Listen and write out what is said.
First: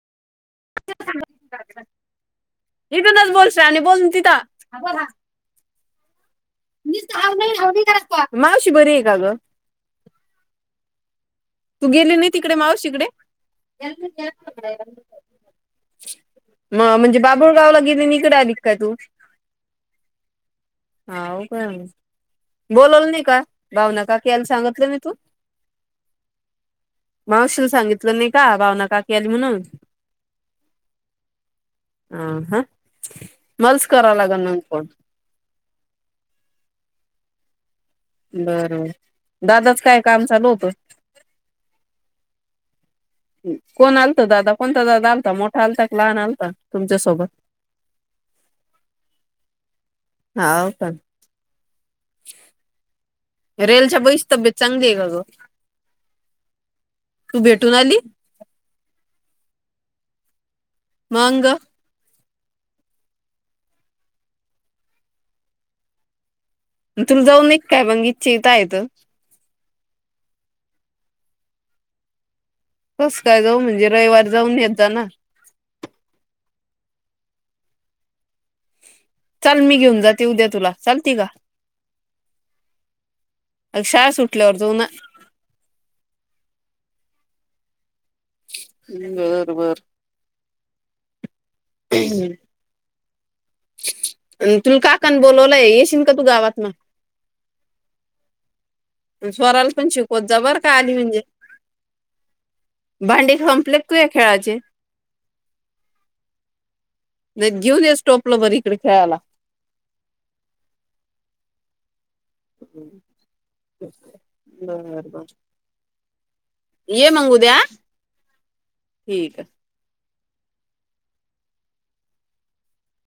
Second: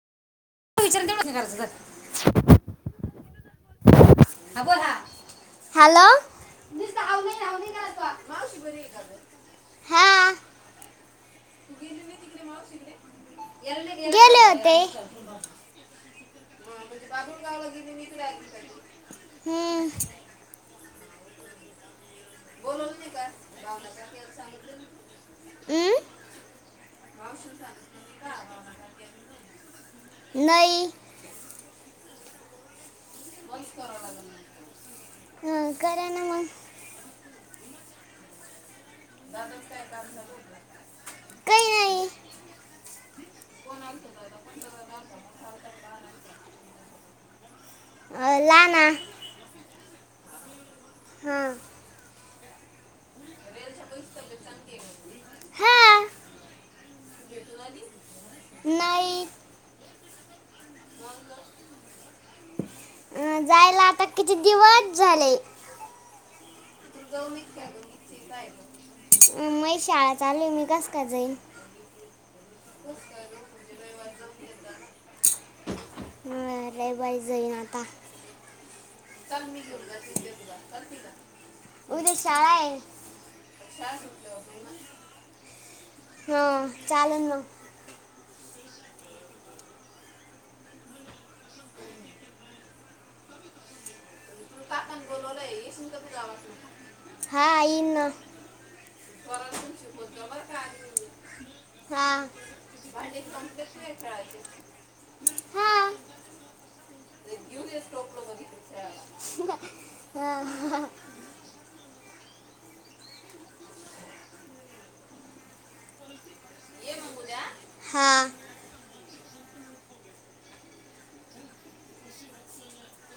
विचारते माझ्या घरांच झालं. [unintelligible] हा बोल हा हॅलो. मावशी बरी आहे का गं? हा तू गेली नाही तिकडे मावशीकडे गेले होते. म म्हणजे बाबुळगावला गेली आणि इकडे आली काय [unintelligible] हा काय बोलवल नाही का भावना काकी याना सांगितलं नाय तू अम्म मावशील सांगितलं नाही का भावना काकी आली म्हणून. नाही हा हा मलाच कराव लागल मग फोण अं करा ना मग बर दादाच काय काम चालू होतं. काही नाही कोण आलत दादा कोणता दादा आलता मोठा आलता की लहान आलता तुमच्यासोबत. अ लहाना हाव का हा. रेलच्या भैयची तब्येत चांगली आहे का ग हा तू भेटून आली. नाही. मगं. अ जायला आता किती दिवस झाले. तुर जाऊन एक काय मंग इचछ येत म माझी शाळा चालू आहे मी कस काय जाईन. कस काय जाऊ म्हणजे रविवारी जाऊन येतय ना. हा रविवारी जईन आता. चल मी घेऊन जाते उद्या तुला चल तिकडे उद्या शाळा आहे. अंग शाळा सुटल्यावर जाऊ ना. हं चालेल मग. बर बर. हम ये तुला काकनं बोलवलय येशील का तू गावात न. हा येईन नं स्वराला पण शिकवत जा बर का आली म्हणजे हा भांडी संपल्यात तुझ्या खेळाचे, हा ना घेऊन ये स टोपलं बर इकडे खेळायला. अं हां. ह्यालो बर बर [unintelligible] ये मग उद्या आ हा ठीक आहे.